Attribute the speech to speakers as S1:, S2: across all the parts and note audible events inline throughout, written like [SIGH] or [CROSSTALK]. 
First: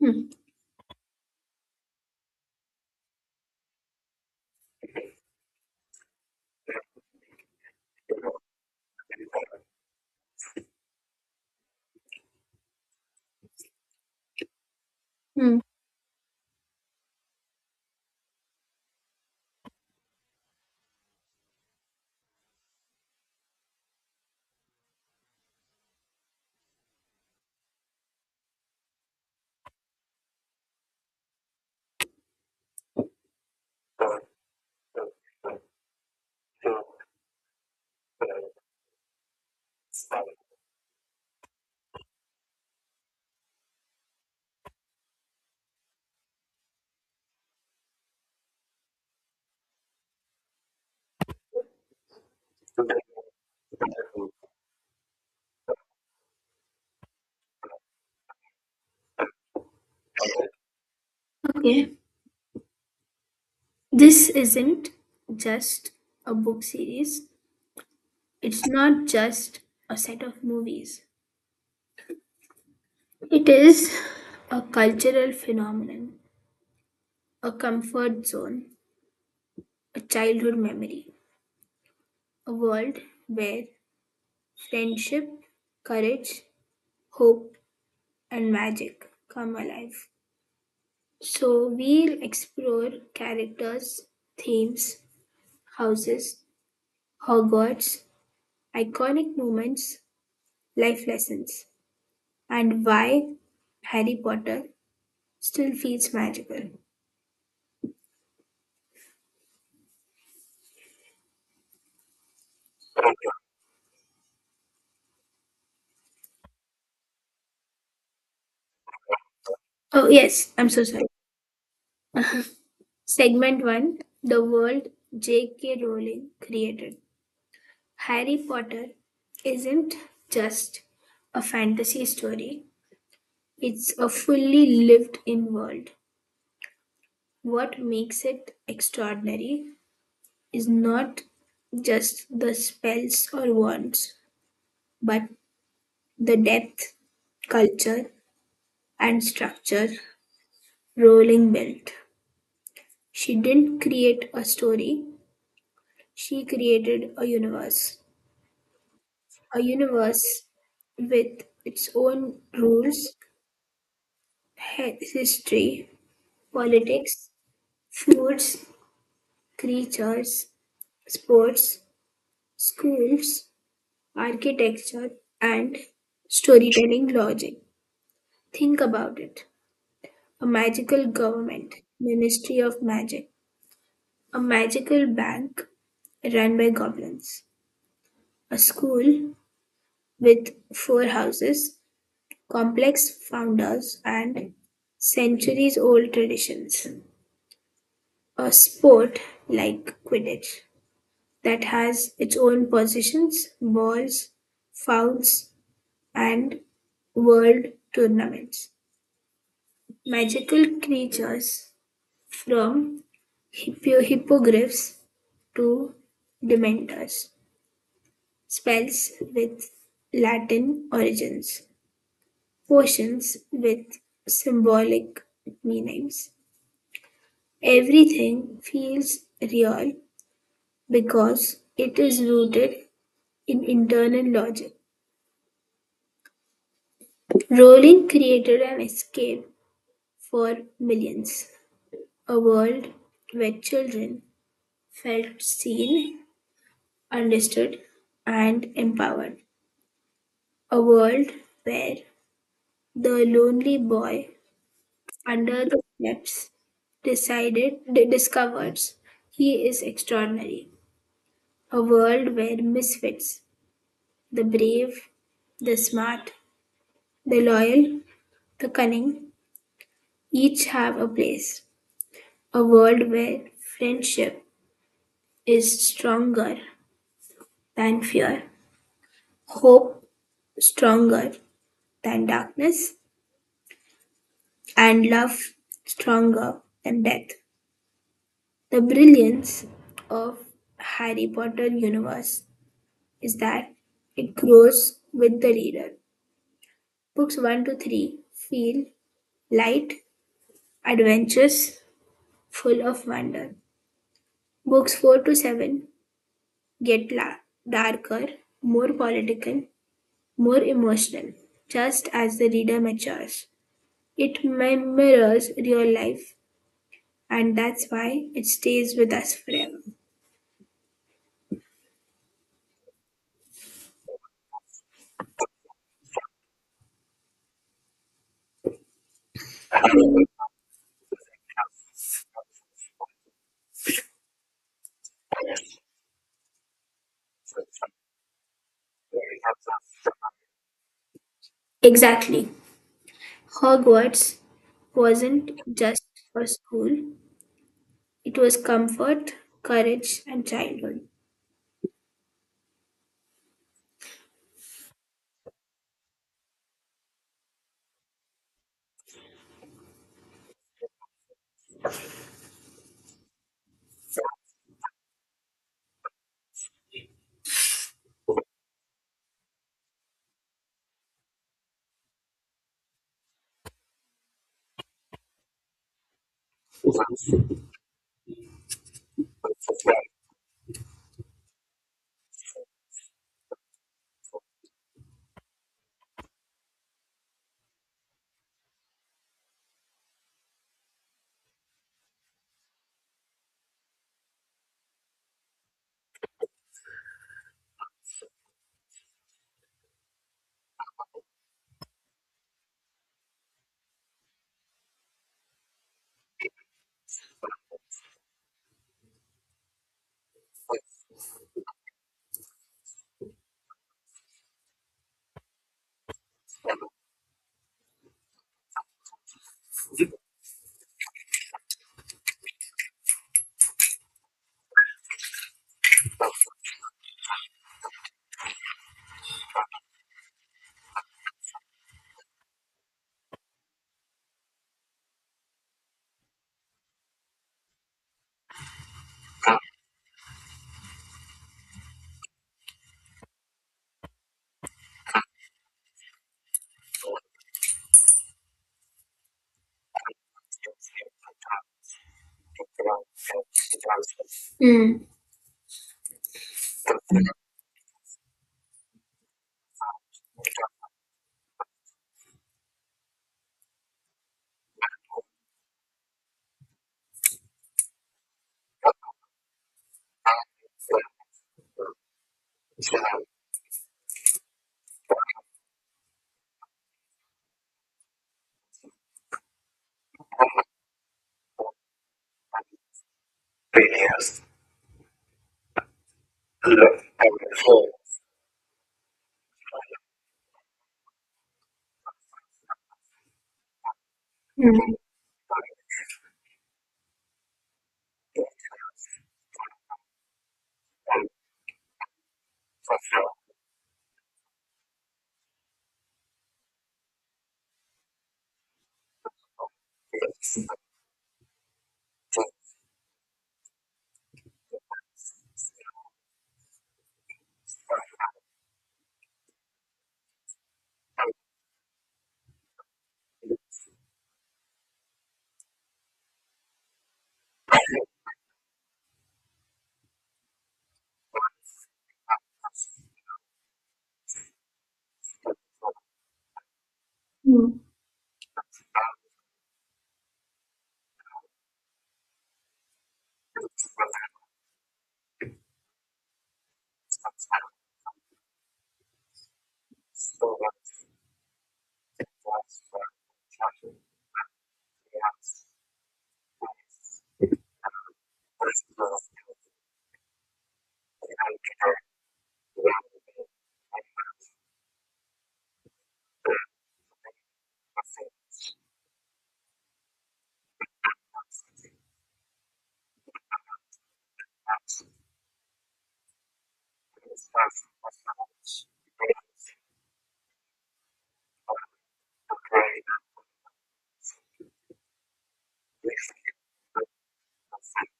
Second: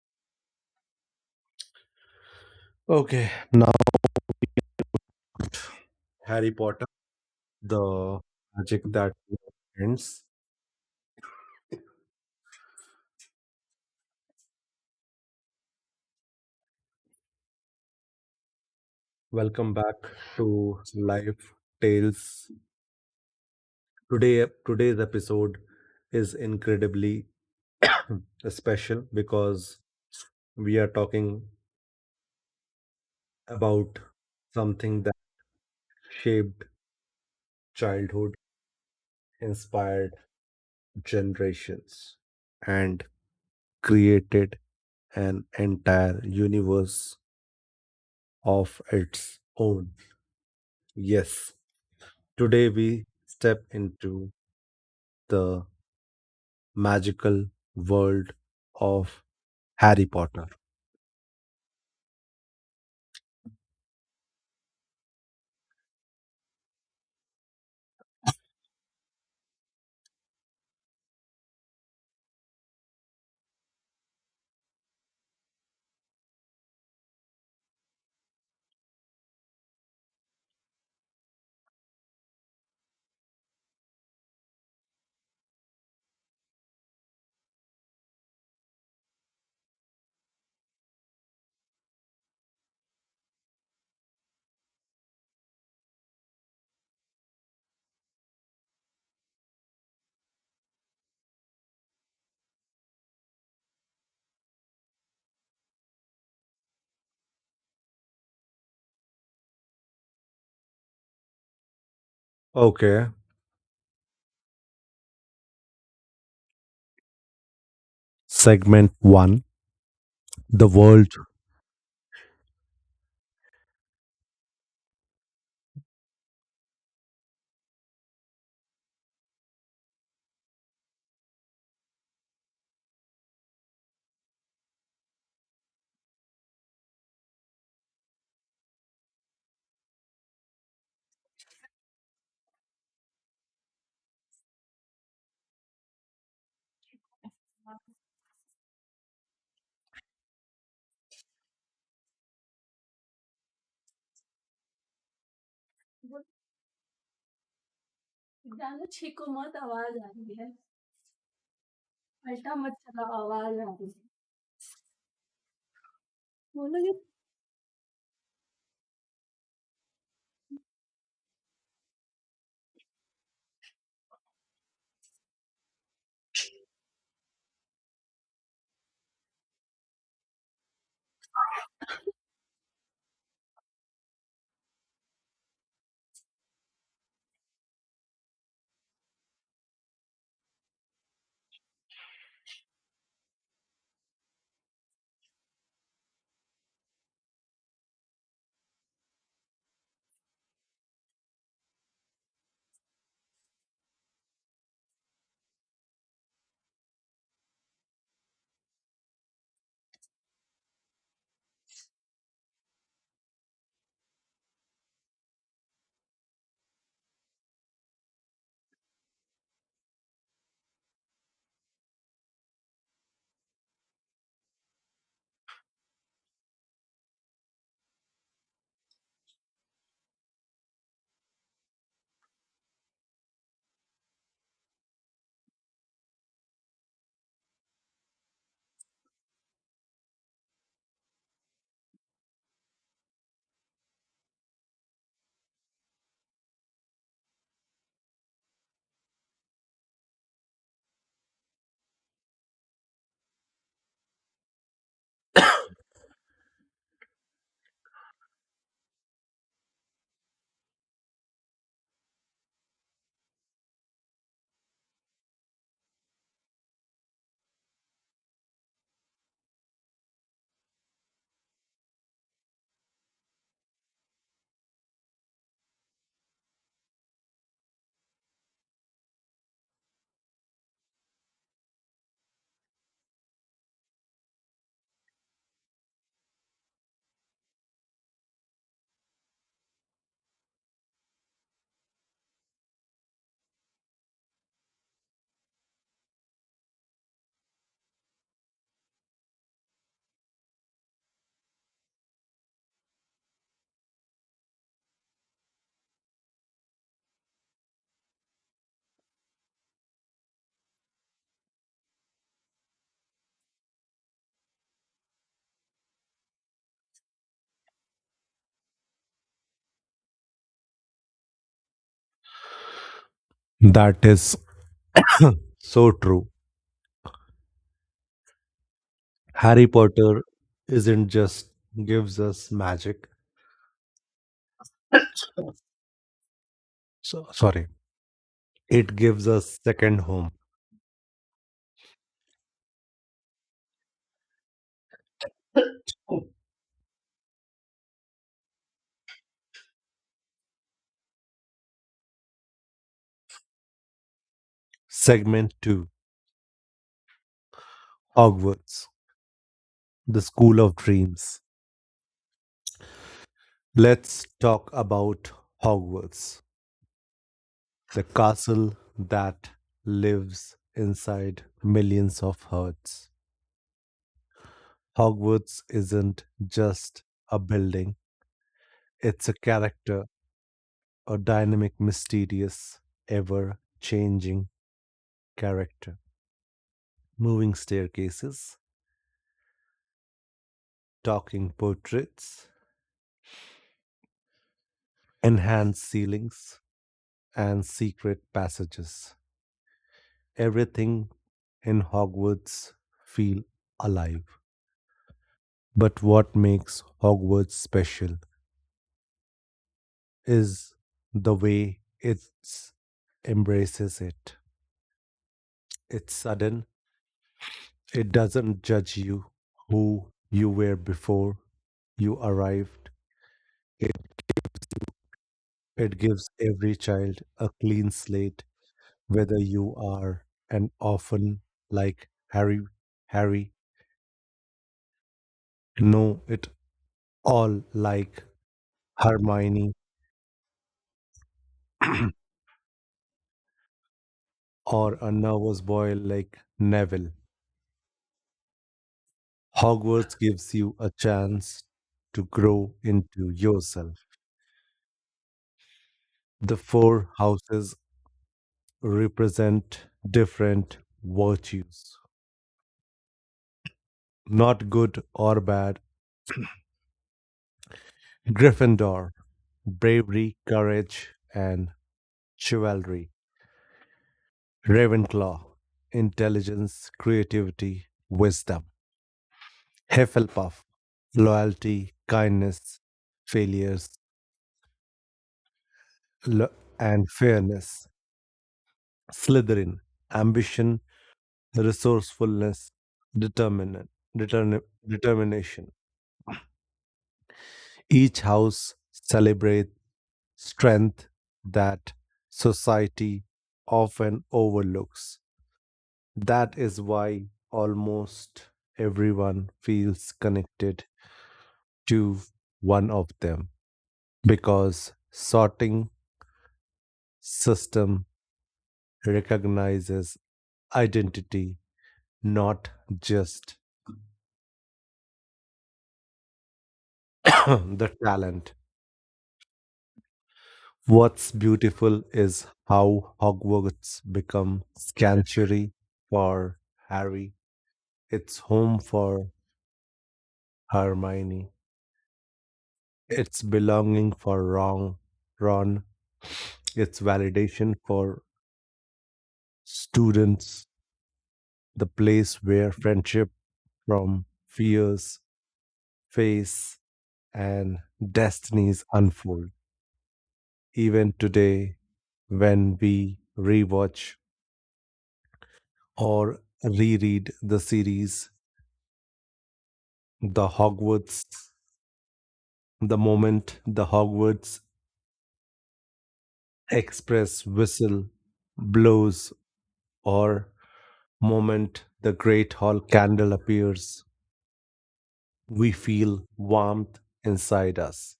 S1: Hmm.
S2: Okay, now Harry Potter, the magic that ends.
S1: Hmm.
S2: Welcome back to Life Tales. Today's episode is incredibly [CLEARS THROAT] special because we are talking about something that shaped childhood, inspired generations, and created an entire universe of its own. Yes, today we step into the magical world of Harry Potter.
S1: Okay. This isn't just a book series. It's not just a set of movies. It is a cultural phenomenon, a comfort zone, a childhood memory, a world where friendship, courage, hope, and magic come alive. So we'll explore characters, themes, houses, Hogwarts, iconic moments, life lessons, and why Harry Potter still feels magical.
S2: Okay, segment one,
S1: Oh, yes,
S2: the
S1: I'm so sorry.
S2: world.
S1: Segment 1: The world J.K. Rowling created. Harry Potter isn't just a fantasy story, it's a fully lived in world. What makes it extraordinary is not just the spells or wands, but the depth, culture, and structure Rolling belt. She didn't create a story, she created a universe.
S2: वो जानो छींको मत
S1: A
S2: आवाज आ रही
S1: universe
S2: है
S1: with its own rules, history, politics, foods, creatures, sports, schools, architecture, and storytelling logic. Think about it. A magical government, ministry of magic, a magical bank, run by goblins, a school with four houses, complex founders, and centuries old traditions. A sport like Quidditch that has its own positions, balls, fouls, and world tournaments. Magical creatures from hippogriffs to dementors, spells with Latin origins. Potions with symbolic meanings. Everything feels real because it is rooted in internal logic. Rowling created an escape for millions, a world where children felt seen, understood, and empowered. A world where the lonely boy under the steps decided, discovers he is extraordinary. A world where misfits, the brave, the smart, the loyal, the cunning, each have a place. A world where friendship is stronger than fear, hope stronger than darkness, and love stronger than death. The brilliance of Harry Potter universe is that it grows with the reader. Books 1 to 3 feel light. Adventures full of wonder. Books 4 to 7 get darker, more political, more emotional, just as the reader matures. It mirrors real life, and that's why it stays with us forever.
S2: That is [COUGHS] [CLEARS THROAT] so true. Harry Potter isn't just gives us magic. So, sorry, it gives us second home.
S1: Exactly. Hogwarts wasn't just for school, it was comfort, courage, and childhood.
S2: Segment 2, Hogwarts, the School of Dreams. Let's talk about Hogwarts, the castle that lives inside millions of hearts. Hogwarts isn't just a building, it's a character, a dynamic, mysterious, ever changing character. Moving staircases, talking portraits, enhanced ceilings, and secret passages. Everything in Hogwarts feels alive. But what makes Hogwarts special is the way it embraces it. It's sudden, it doesn't judge you who you were before you arrived. It gives every child a clean slate, whether you are an orphan like Harry, know it all like Hermione, [CLEARS THROAT] or a nervous boy like Neville. Hogwarts gives you a chance to grow into yourself.
S1: Mm.
S2: The four houses represent different virtues, not good or bad. Gryffindor, bravery, courage, and chivalry, Ravenclaw, intelligence, creativity, wisdom, Hufflepuff, loyalty, kindness, failures, lo- and fairness, Slytherin, ambition, resourcefulness, determinant, determin-
S1: Mm.
S2: determination. Each house celebrates strength that society often overlooks. That is why almost everyone feels connected to one of them because sorting system recognizes identity not just [COUGHS] [CLEARS THROAT] the talent. What's beautiful is how Hogwarts become sanctuary for Harry,
S1: Mm.
S2: it's home for Hermione, it's belonging for Ron, it's validation for students, the place where friendship from fears face, and destinies unfold. Even today, when we rewatch or reread the series, the Hogwarts, the moment the Hogwarts Express whistle blows, or moment the Great Hall candle appears, we feel warmth inside us.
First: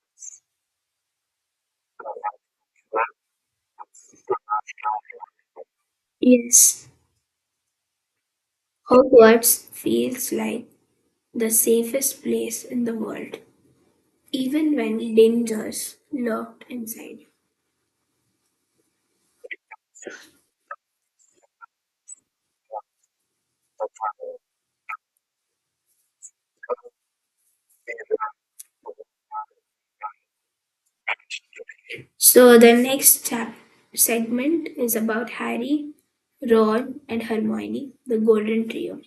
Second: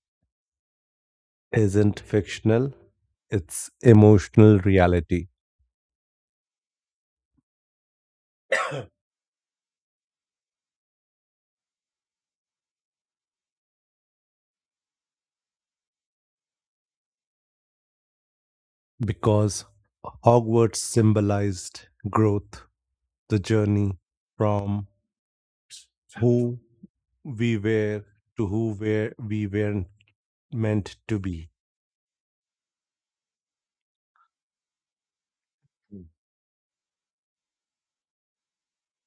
S2: Isn't fictional, it's emotional reality.
S1: Yes. Hogwarts feels like the safest place in the world, even when dangers lurked inside.
S2: Because Hogwarts symbolized growth, the journey from who we were to who were we weren't meant to be.
S1: So, the next segment is about Harry, Ron, and Hermione, the Golden Trio.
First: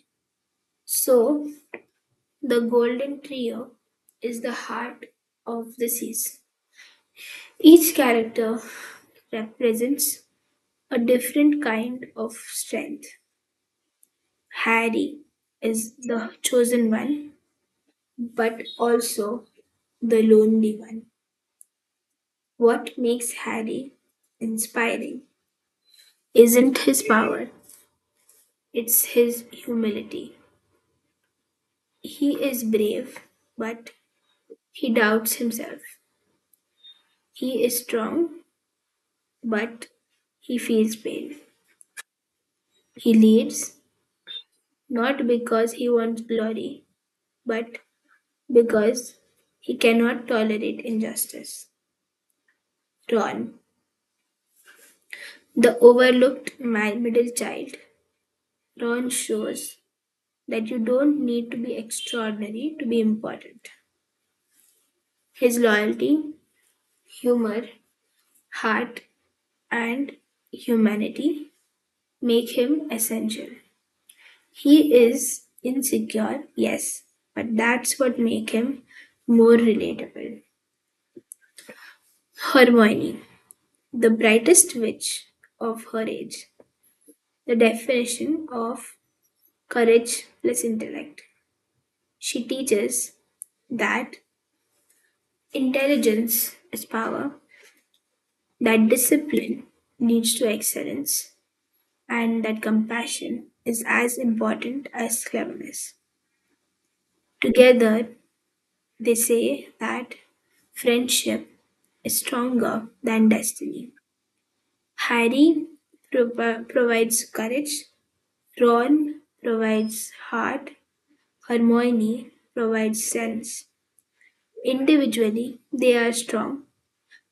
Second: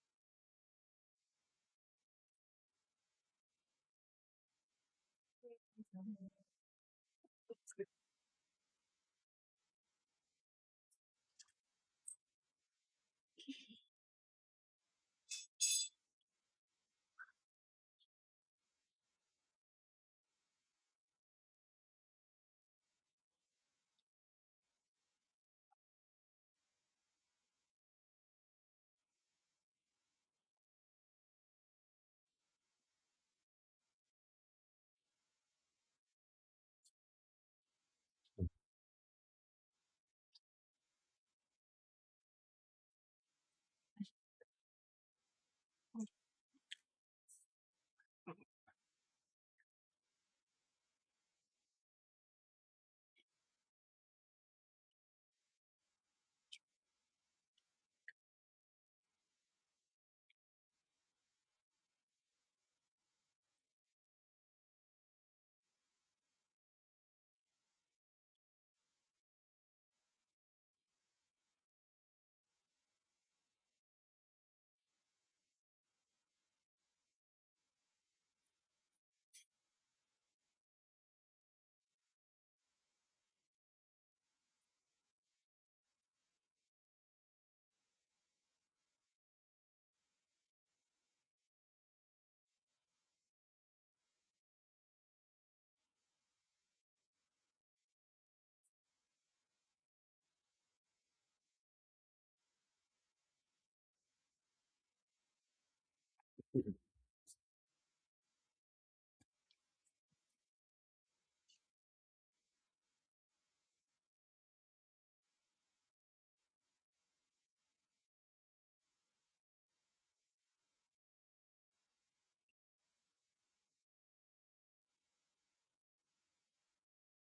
S1: So, the Golden Trio is the heart of the series. Each character represents a different kind of strength. Harry is the chosen one, but also the lonely one. What makes Harry inspiring isn't his power, it's his humility. He is brave, but he doubts himself. He is strong, but he feels pain. He leads not because he wants glory, but because he cannot tolerate injustice. Ron, the overlooked middle child. Ron shows that you don't need to be extraordinary to be important. His loyalty, humor, heart, and humanity make him essential. He is insecure, yes, but that's what makes him more relatable. Hermione, the brightest witch of her age, the definition of courage plus intellect. She teaches that intelligence is power, that discipline leads to excellence, and that compassion is as important as cleverness. Together, they say that friendship is stronger than destiny. Harry provides courage, Ron provides heart, Hermione provides sense. Individually, they are strong,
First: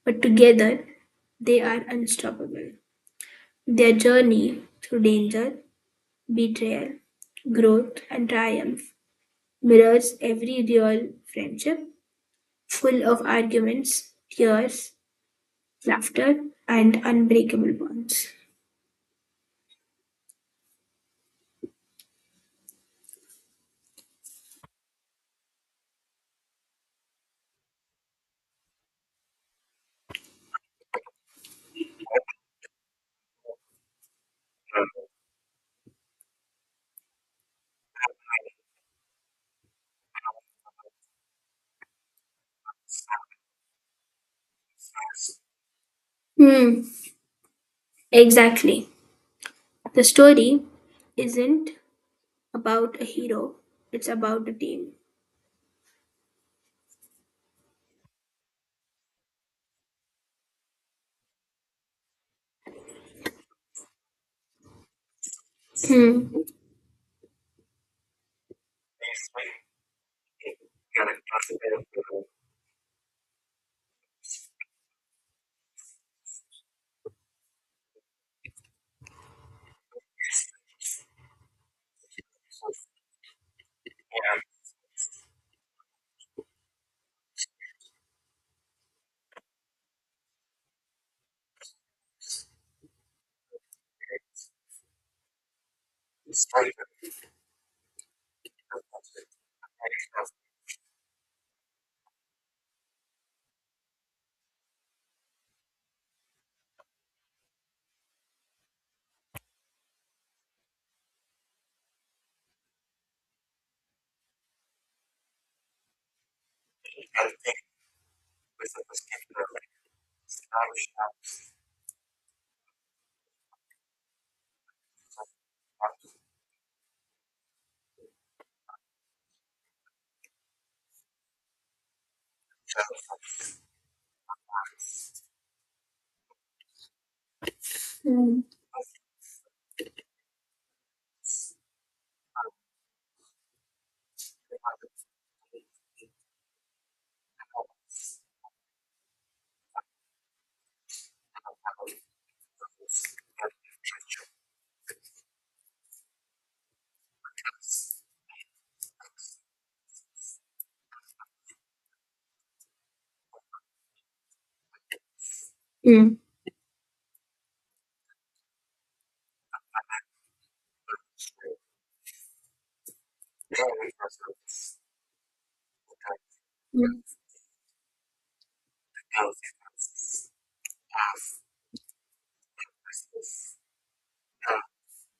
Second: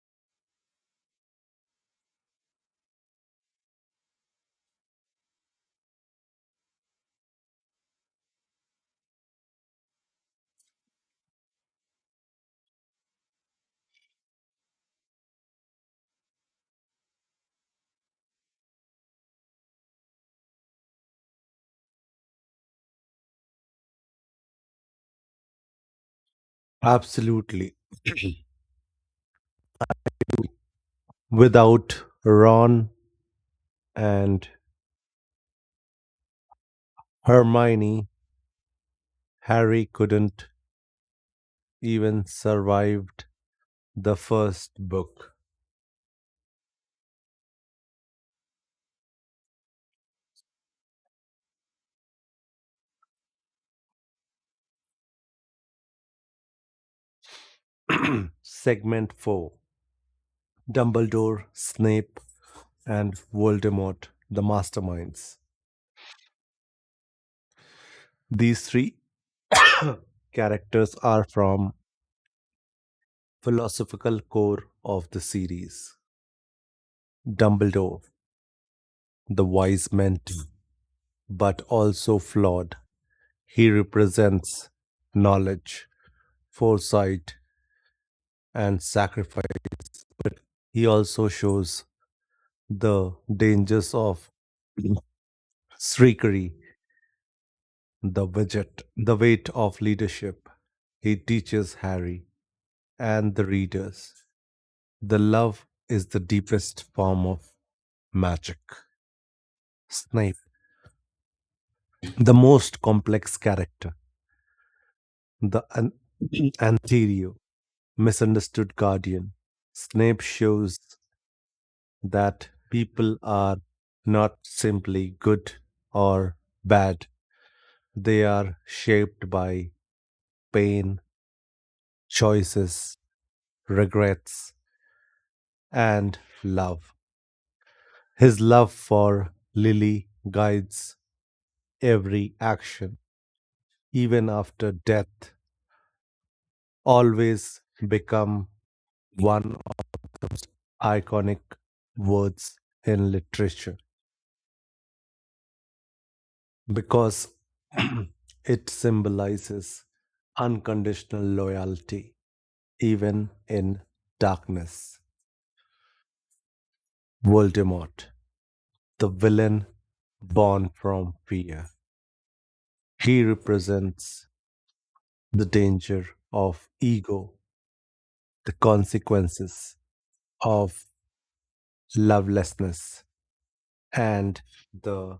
S1: but together, they are unstoppable. Their journey through danger, betrayal, growth, and triumph mirrors every real friendship, full of arguments, tears, laughter, and unbreakable bonds.
S2: Absolutely. [CLEARS THROAT] Without Ron and Hermione, Harry couldn't even survived the first book.
S1: Hmm, exactly. The story isn't about a hero, it's about a team.
S2: [CLEARS THROAT] Segment 4, Dumbledore, Snape, and Voldemort, the masterminds.
S1: Hmm.
S2: These three characters are from philosophical core of the series. Dumbledore, the wise mentee, but also flawed. He represents knowledge, foresight, and sacrifice. He also shows the dangers of [CLEARS THROAT] Shrikery, the widget, the weight of leadership. He teaches Harry and the readers. The love is the deepest form of magic. Snape, the most complex character, the [CLEARS THROAT] Antherio, misunderstood guardian. Snape shows that people are not simply good or bad, they are shaped by pain, choices, regrets, and love. His
S1: Hmm.
S2: love for Lily guides every action, even after death, always become one iconic words in literature because [CLEARS THROAT] it symbolizes unconditional loyalty, even in darkness.
S1: Hmm.
S2: Voldemort, the villain born from fear, he represents the danger of ego, the consequences of lovelessness, and the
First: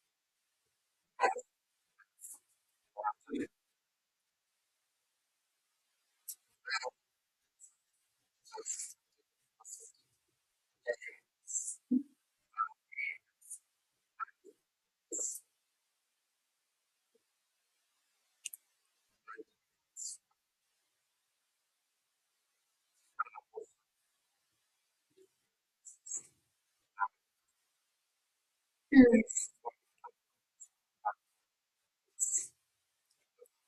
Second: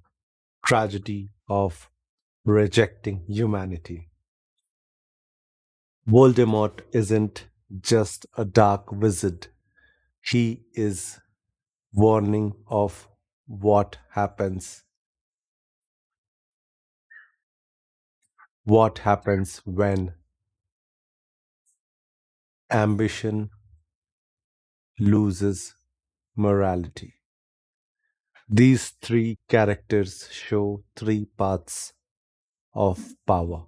S2: tragedy of rejecting humanity. Voldemort isn't just a dark wizard, he is warning of what happens. What happens when ambition loses morality? These
S1: Hmm.
S2: three characters show three paths of power.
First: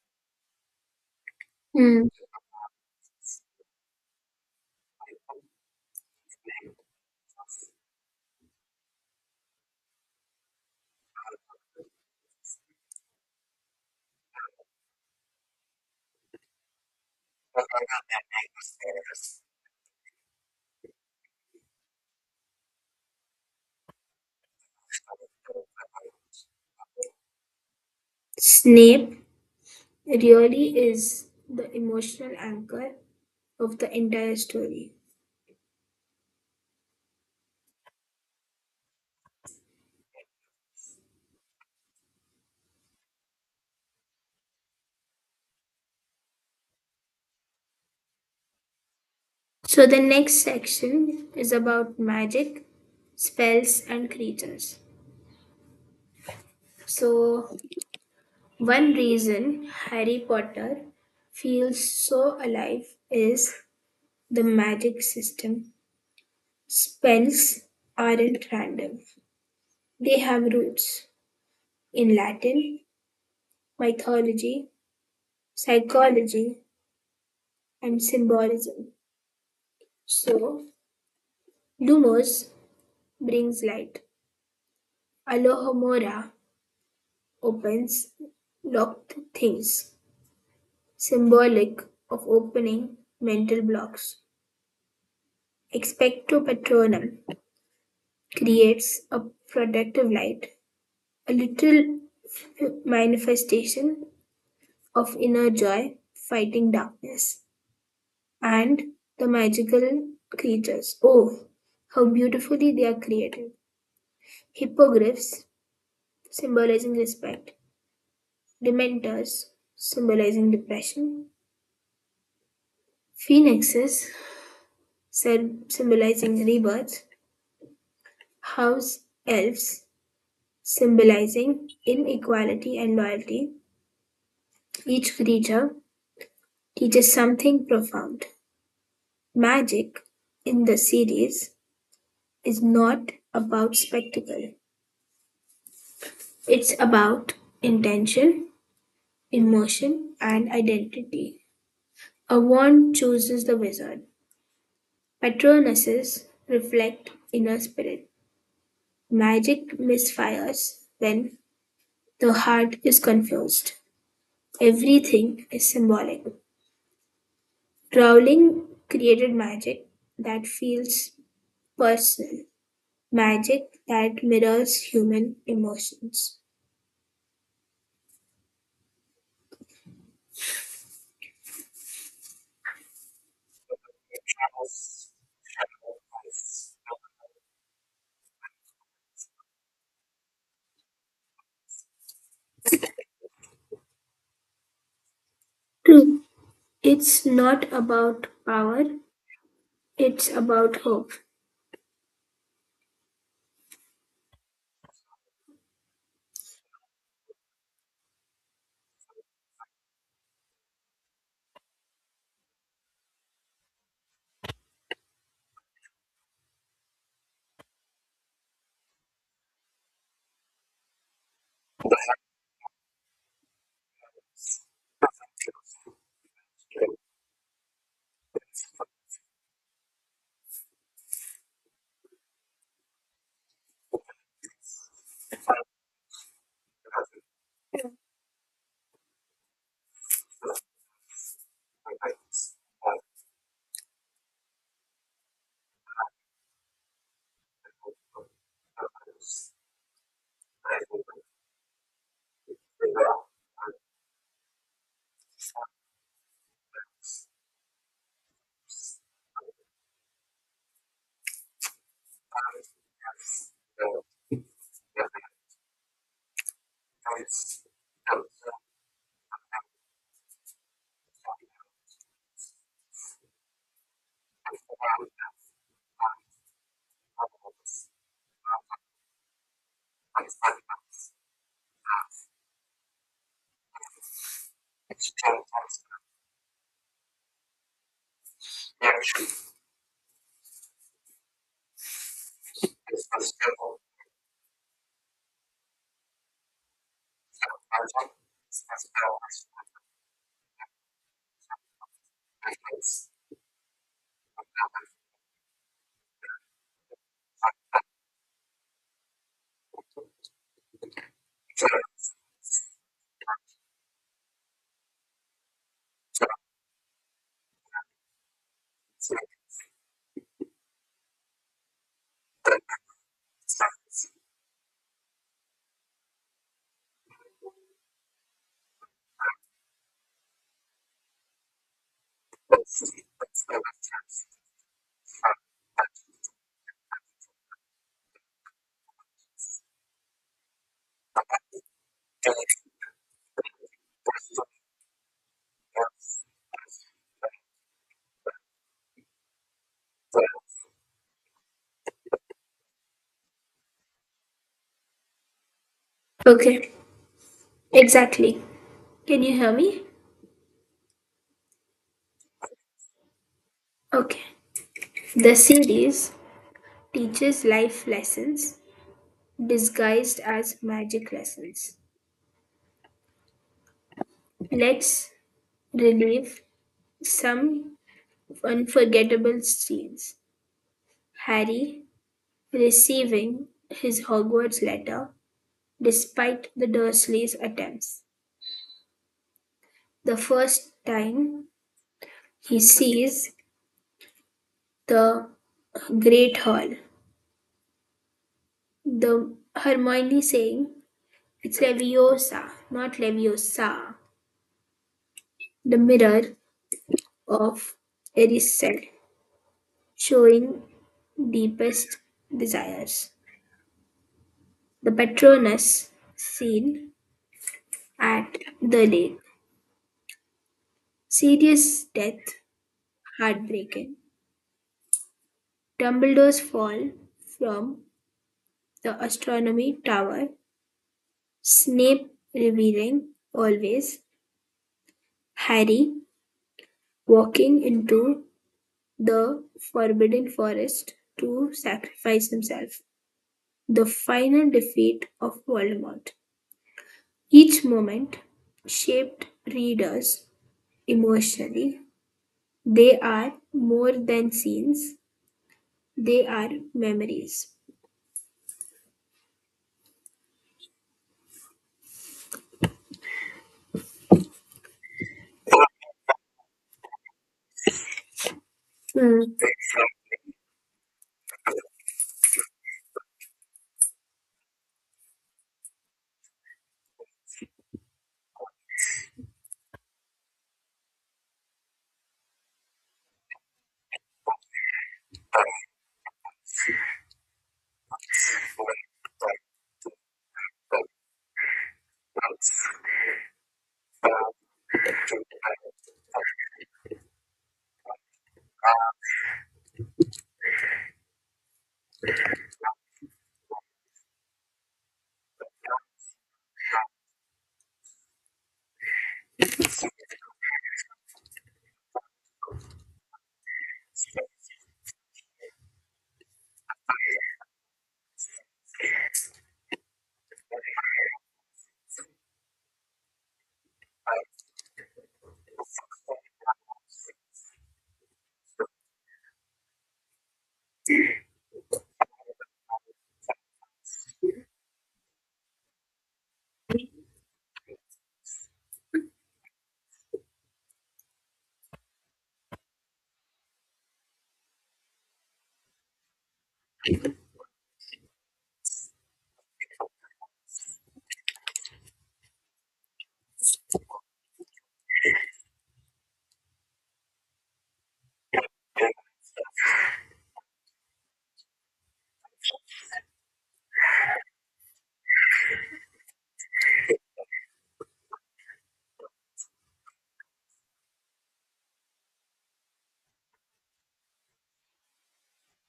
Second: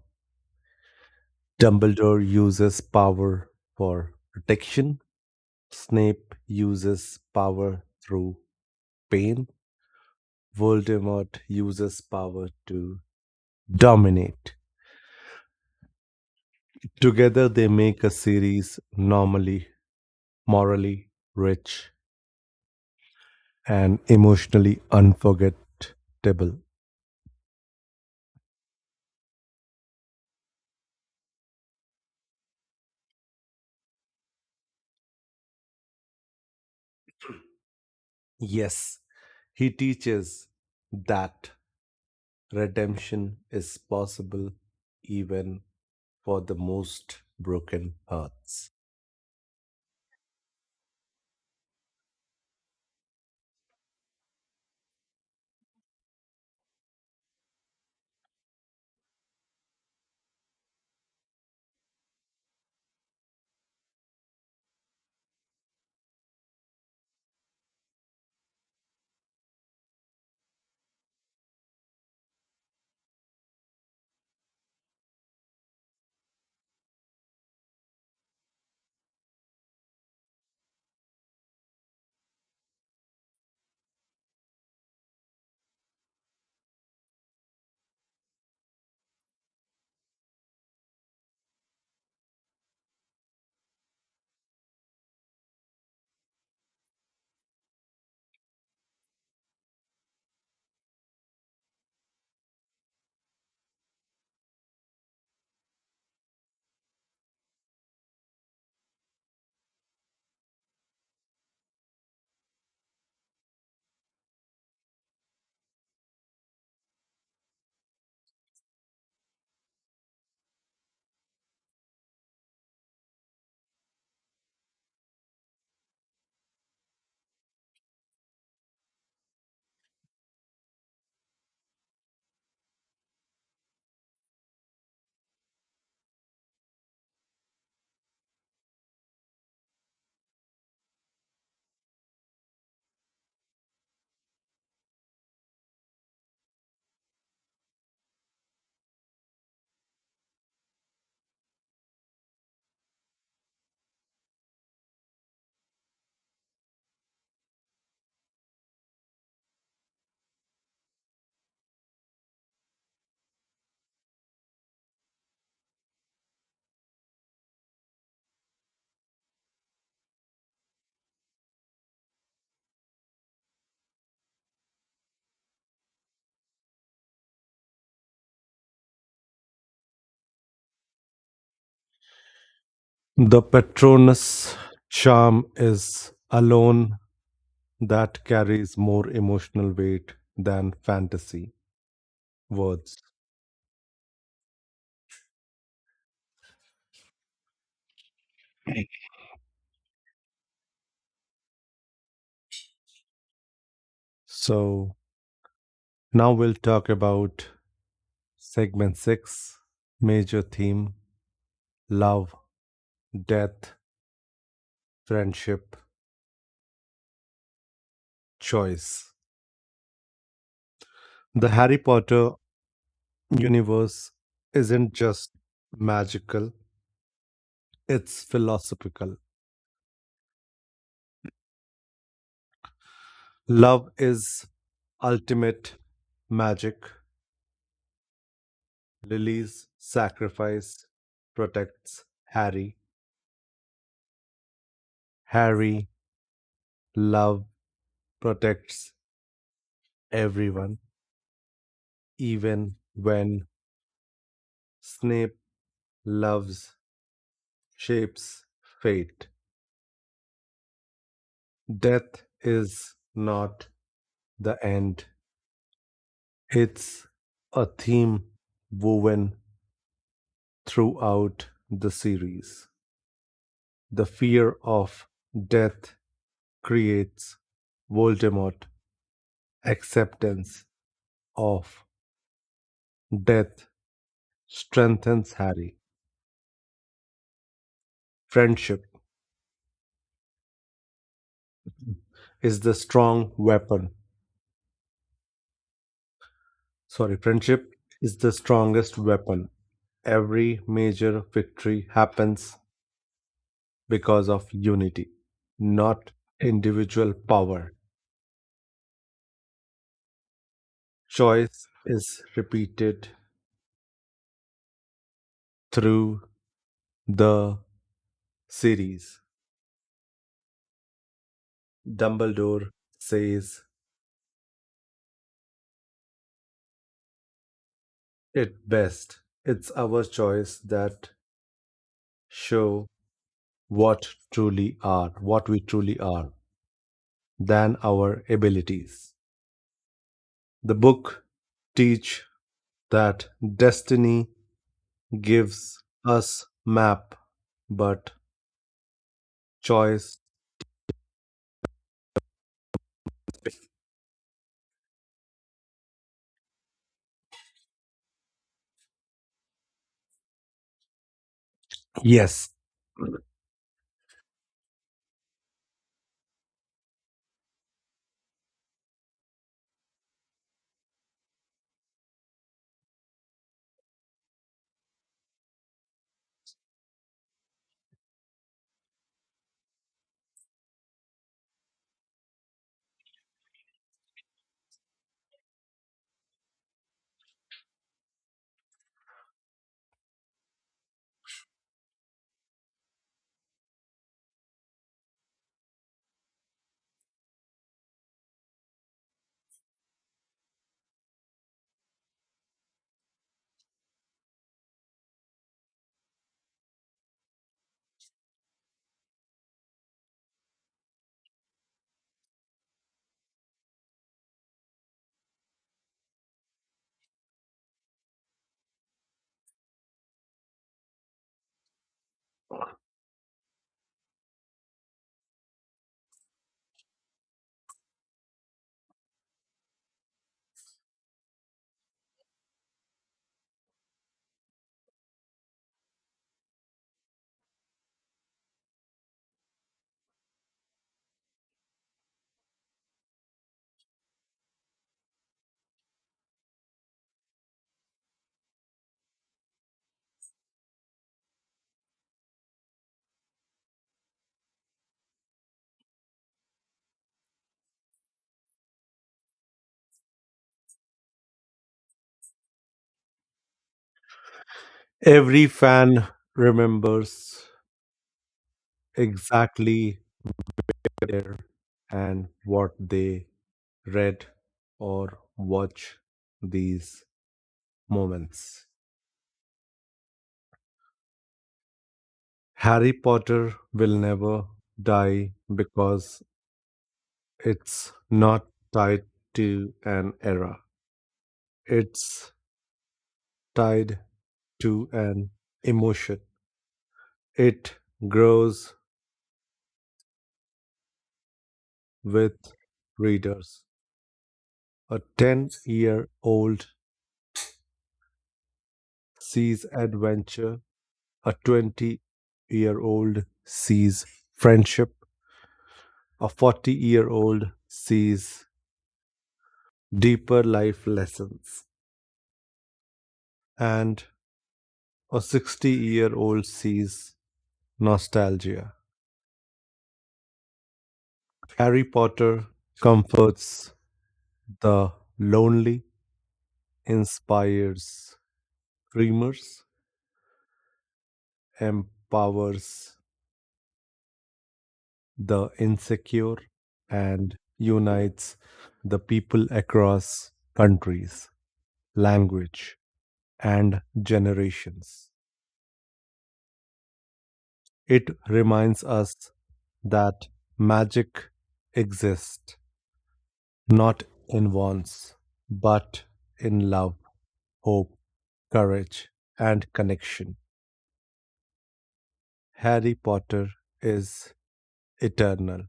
S1: Hmm.
S2: Dumbledore uses power for protection, Snape uses power through pain, Voldemort uses power to dominate. Together, they make a series normally, morally rich, and emotionally unforgettable.
S1: Snape really is the emotional anchor of the entire story.
S2: Yes, he teaches that redemption is possible even for the most broken hearts.
S1: So the next section is about magic, spells, and creatures. So, one reason Harry Potter feels so alive is the magic system. Spells aren't random, they have roots in Latin, mythology, psychology, and symbolism. So, Lumos brings light, Alohomora opens locked things, symbolic of opening mental blocks. Expecto Patronum creates a protective light, a little manifestation of inner joy fighting darkness. And the magical creatures. Oh, how beautifully they are created. Hippogriffs, symbolizing respect. Dementors, symbolizing depression. Phoenixes, symbolizing rebirth. House elves, symbolizing inequality and loyalty. Each creature teaches something profound. Magic, in the series, is not about spectacle, it's about intention, emotion, and identity. A wand chooses the wizard, patronuses reflect inner spirit. Magic misfires when the heart is confused. Everything is symbolic. Rowling created magic that feels personal. Magic that mirrors human emotions.
S2: The Patronus charm is alone that carries more emotional weight than fantasy words.
S1: True. It's not about power,
S2: [CLEARS THROAT]
S1: it's about hope.
S2: So now we'll talk about Segment 6, Major Theme: Love, Death, Friendship, Choice. The Harry Potter universe isn't just magical, it's philosophical. Love is ultimate magic. Lily's sacrifice protects Harry. Harry, love protects everyone, even when Snape loves shapes fate. Death is not the end. It's a theme woven throughout the series. The fear of death creates Voldemort. Acceptance of death strengthens Harry. Friendship is the strong weapon. Sorry, friendship is the strongest weapon. Every major victory happens because of unity, not individual power. Choice is repeated through the series. Dumbledore says it best. It's our choice that show what truly are, what we truly are, than our abilities. The book teach that destiny gives us map, but choice,
S1: Okay, exactly. Can you hear me?
S2: yes,
S1: Okay. The series teaches life lessons disguised as magic lessons. Let's relive some unforgettable scenes. Harry receiving his Hogwarts letter despite the Dursleys' attempts. The first time he sees the Great Hall, the Hermione saying, "It's Leviosa, not Leviosa." The mirror of Erised, showing deepest desires. The Patronus scene at the lake. Sirius' death, heartbreaking. Dumbledore's fall from the astronomy tower. Snape revealing always. Harry, walking into the Forbidden Forest to sacrifice himself, the final defeat of Voldemort. Each moment shaped readers emotionally. They are more than scenes, they are memories.
S2: every fan remembers
S1: Mm,
S2: exactly where and what they read or watch these moments. Harry Potter will never die because it's not tied to an era. It's tied to an emotion. It grows with readers. A 10-year-old year old sees adventure, a 20-year-old year old sees friendship, a 40-year-old year old sees deeper life lessons, and a 60-year-old year old sees nostalgia. Harry Potter comforts the lonely, inspires dreamers, empowers the insecure, and unites the people across countries, language, and generations. It reminds us that magic exists not in wants, but in love, hope, courage, and connection. Harry Potter is eternal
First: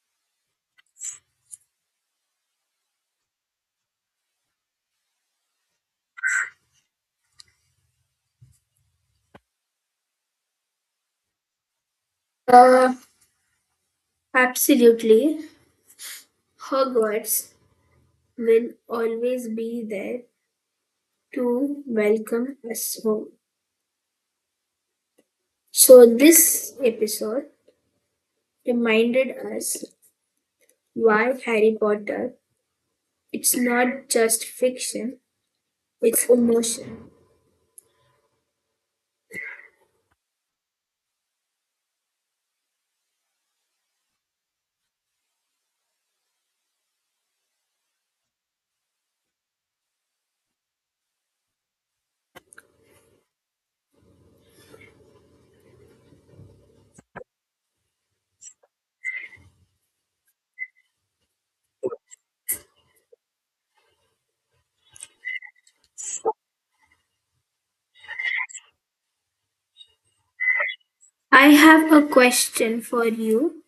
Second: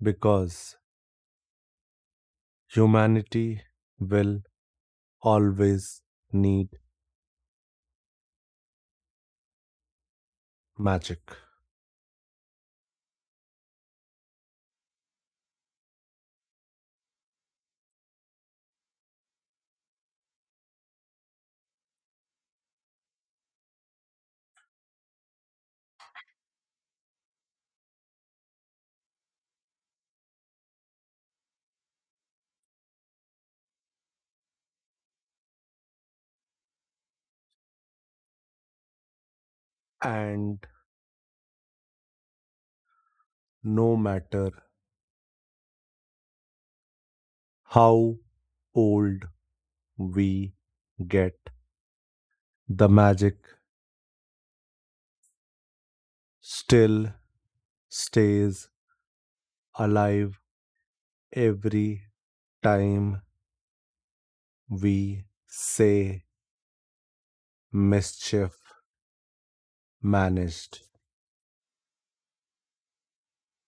S2: because humanity will always need magic.
S1: uh, Absolutely. Hogwarts will always be there to welcome us home. So, this episode reminded us why Harry Potter it's not just fiction, it's emotion.
S2: And no matter how old we get, the magic still stays alive every time we say mischief managed.
S1: I have a question for you.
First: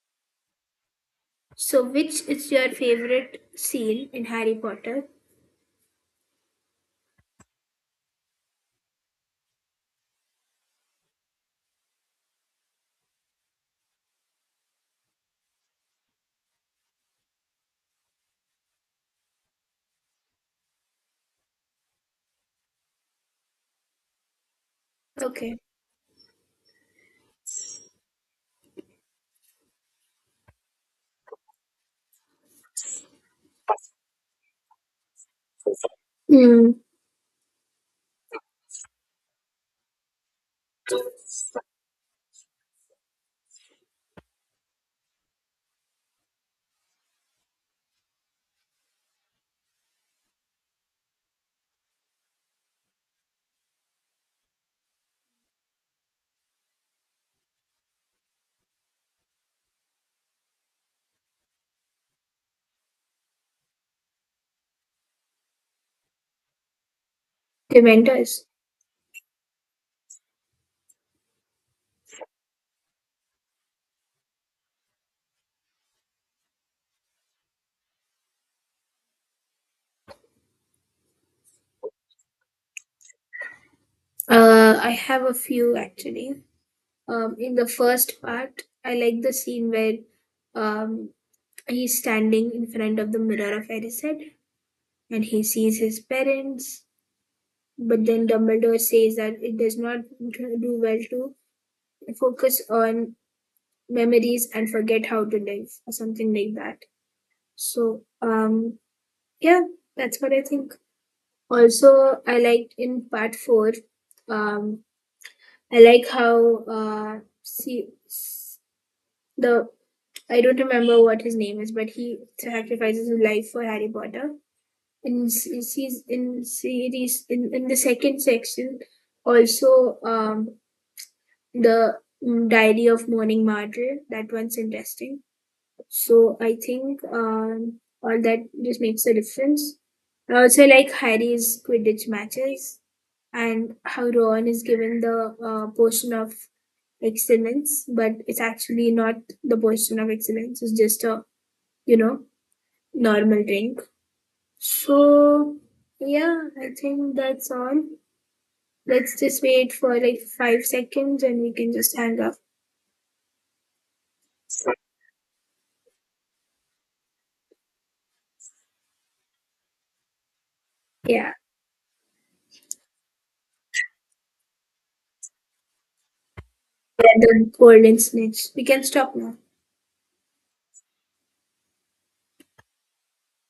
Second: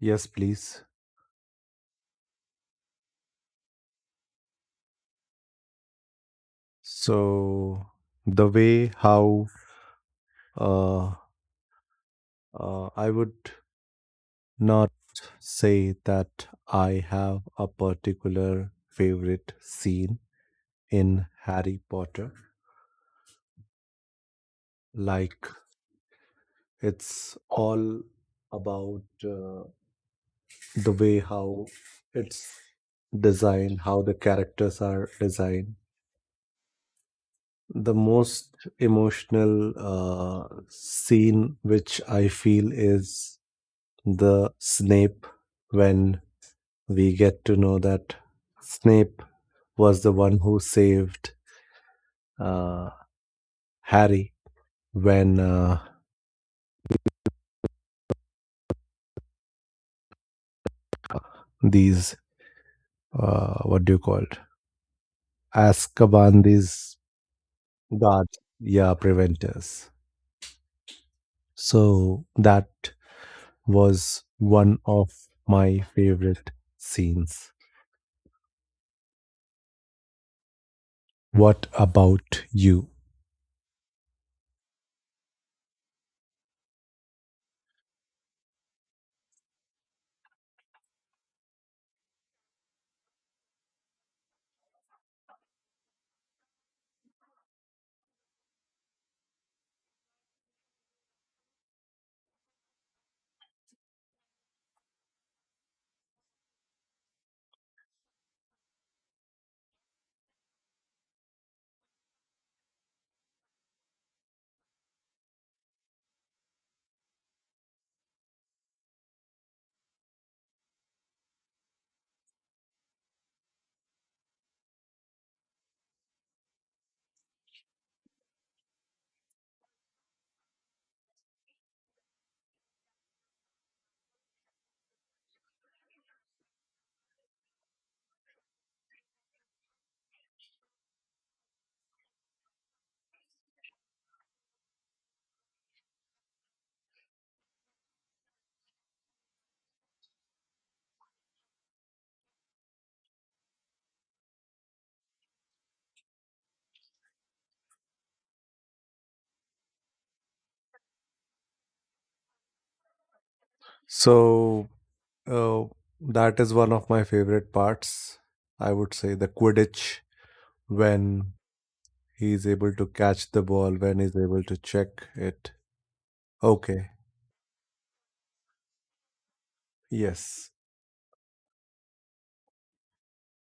S2: Yes, please.
S1: So which is your favorite scene in Harry Potter?
S2: So, the way how uh, I would not say that I have a particular favorite scene in Harry Potter, like
S1: Okay.
S2: it's all about. The way how it's designed, how the characters are designed.
S1: Hmm.
S2: The most emotional scene, which I feel, is the Snape when we get to know that Snape was the one who saved uh, Harry when these, what do you call it, Azkaban, these
S1: Dementors.
S2: guards, yeah, preventers. So that was one of my favorite scenes. What about you?
S1: I have a few actually. In the first part, I like the scene where um he's standing in front of the mirror of Erised and he sees his parents. But then Dumbledore says that it does not do well to focus on memories and forget how to live, or something like that. So, yeah, that's what I think. Also, I liked in part four, um, I like how see s- the I don't remember what his name is, but he sacrifices his life for Harry Potter. In s- seas in series , in the second section, also the diary of morning martyr. That one's interesting. So I think all that just makes a difference. I also like Harry's Quidditch matches, and how Ron is given the portion of excellence, but it's actually not the portion of excellence, it's just a you know normal drink. So, yeah, I think that's all. Let's just wait for like 5 seconds and we can just hang up.
S2: So uh, that is one of my favorite parts. I would say the Quidditch when
S1: Yeah,
S2: he's able to catch the ball, when he's able to check it. Okay.
S1: let the golden snitch. We can stop now.
S2: Yes.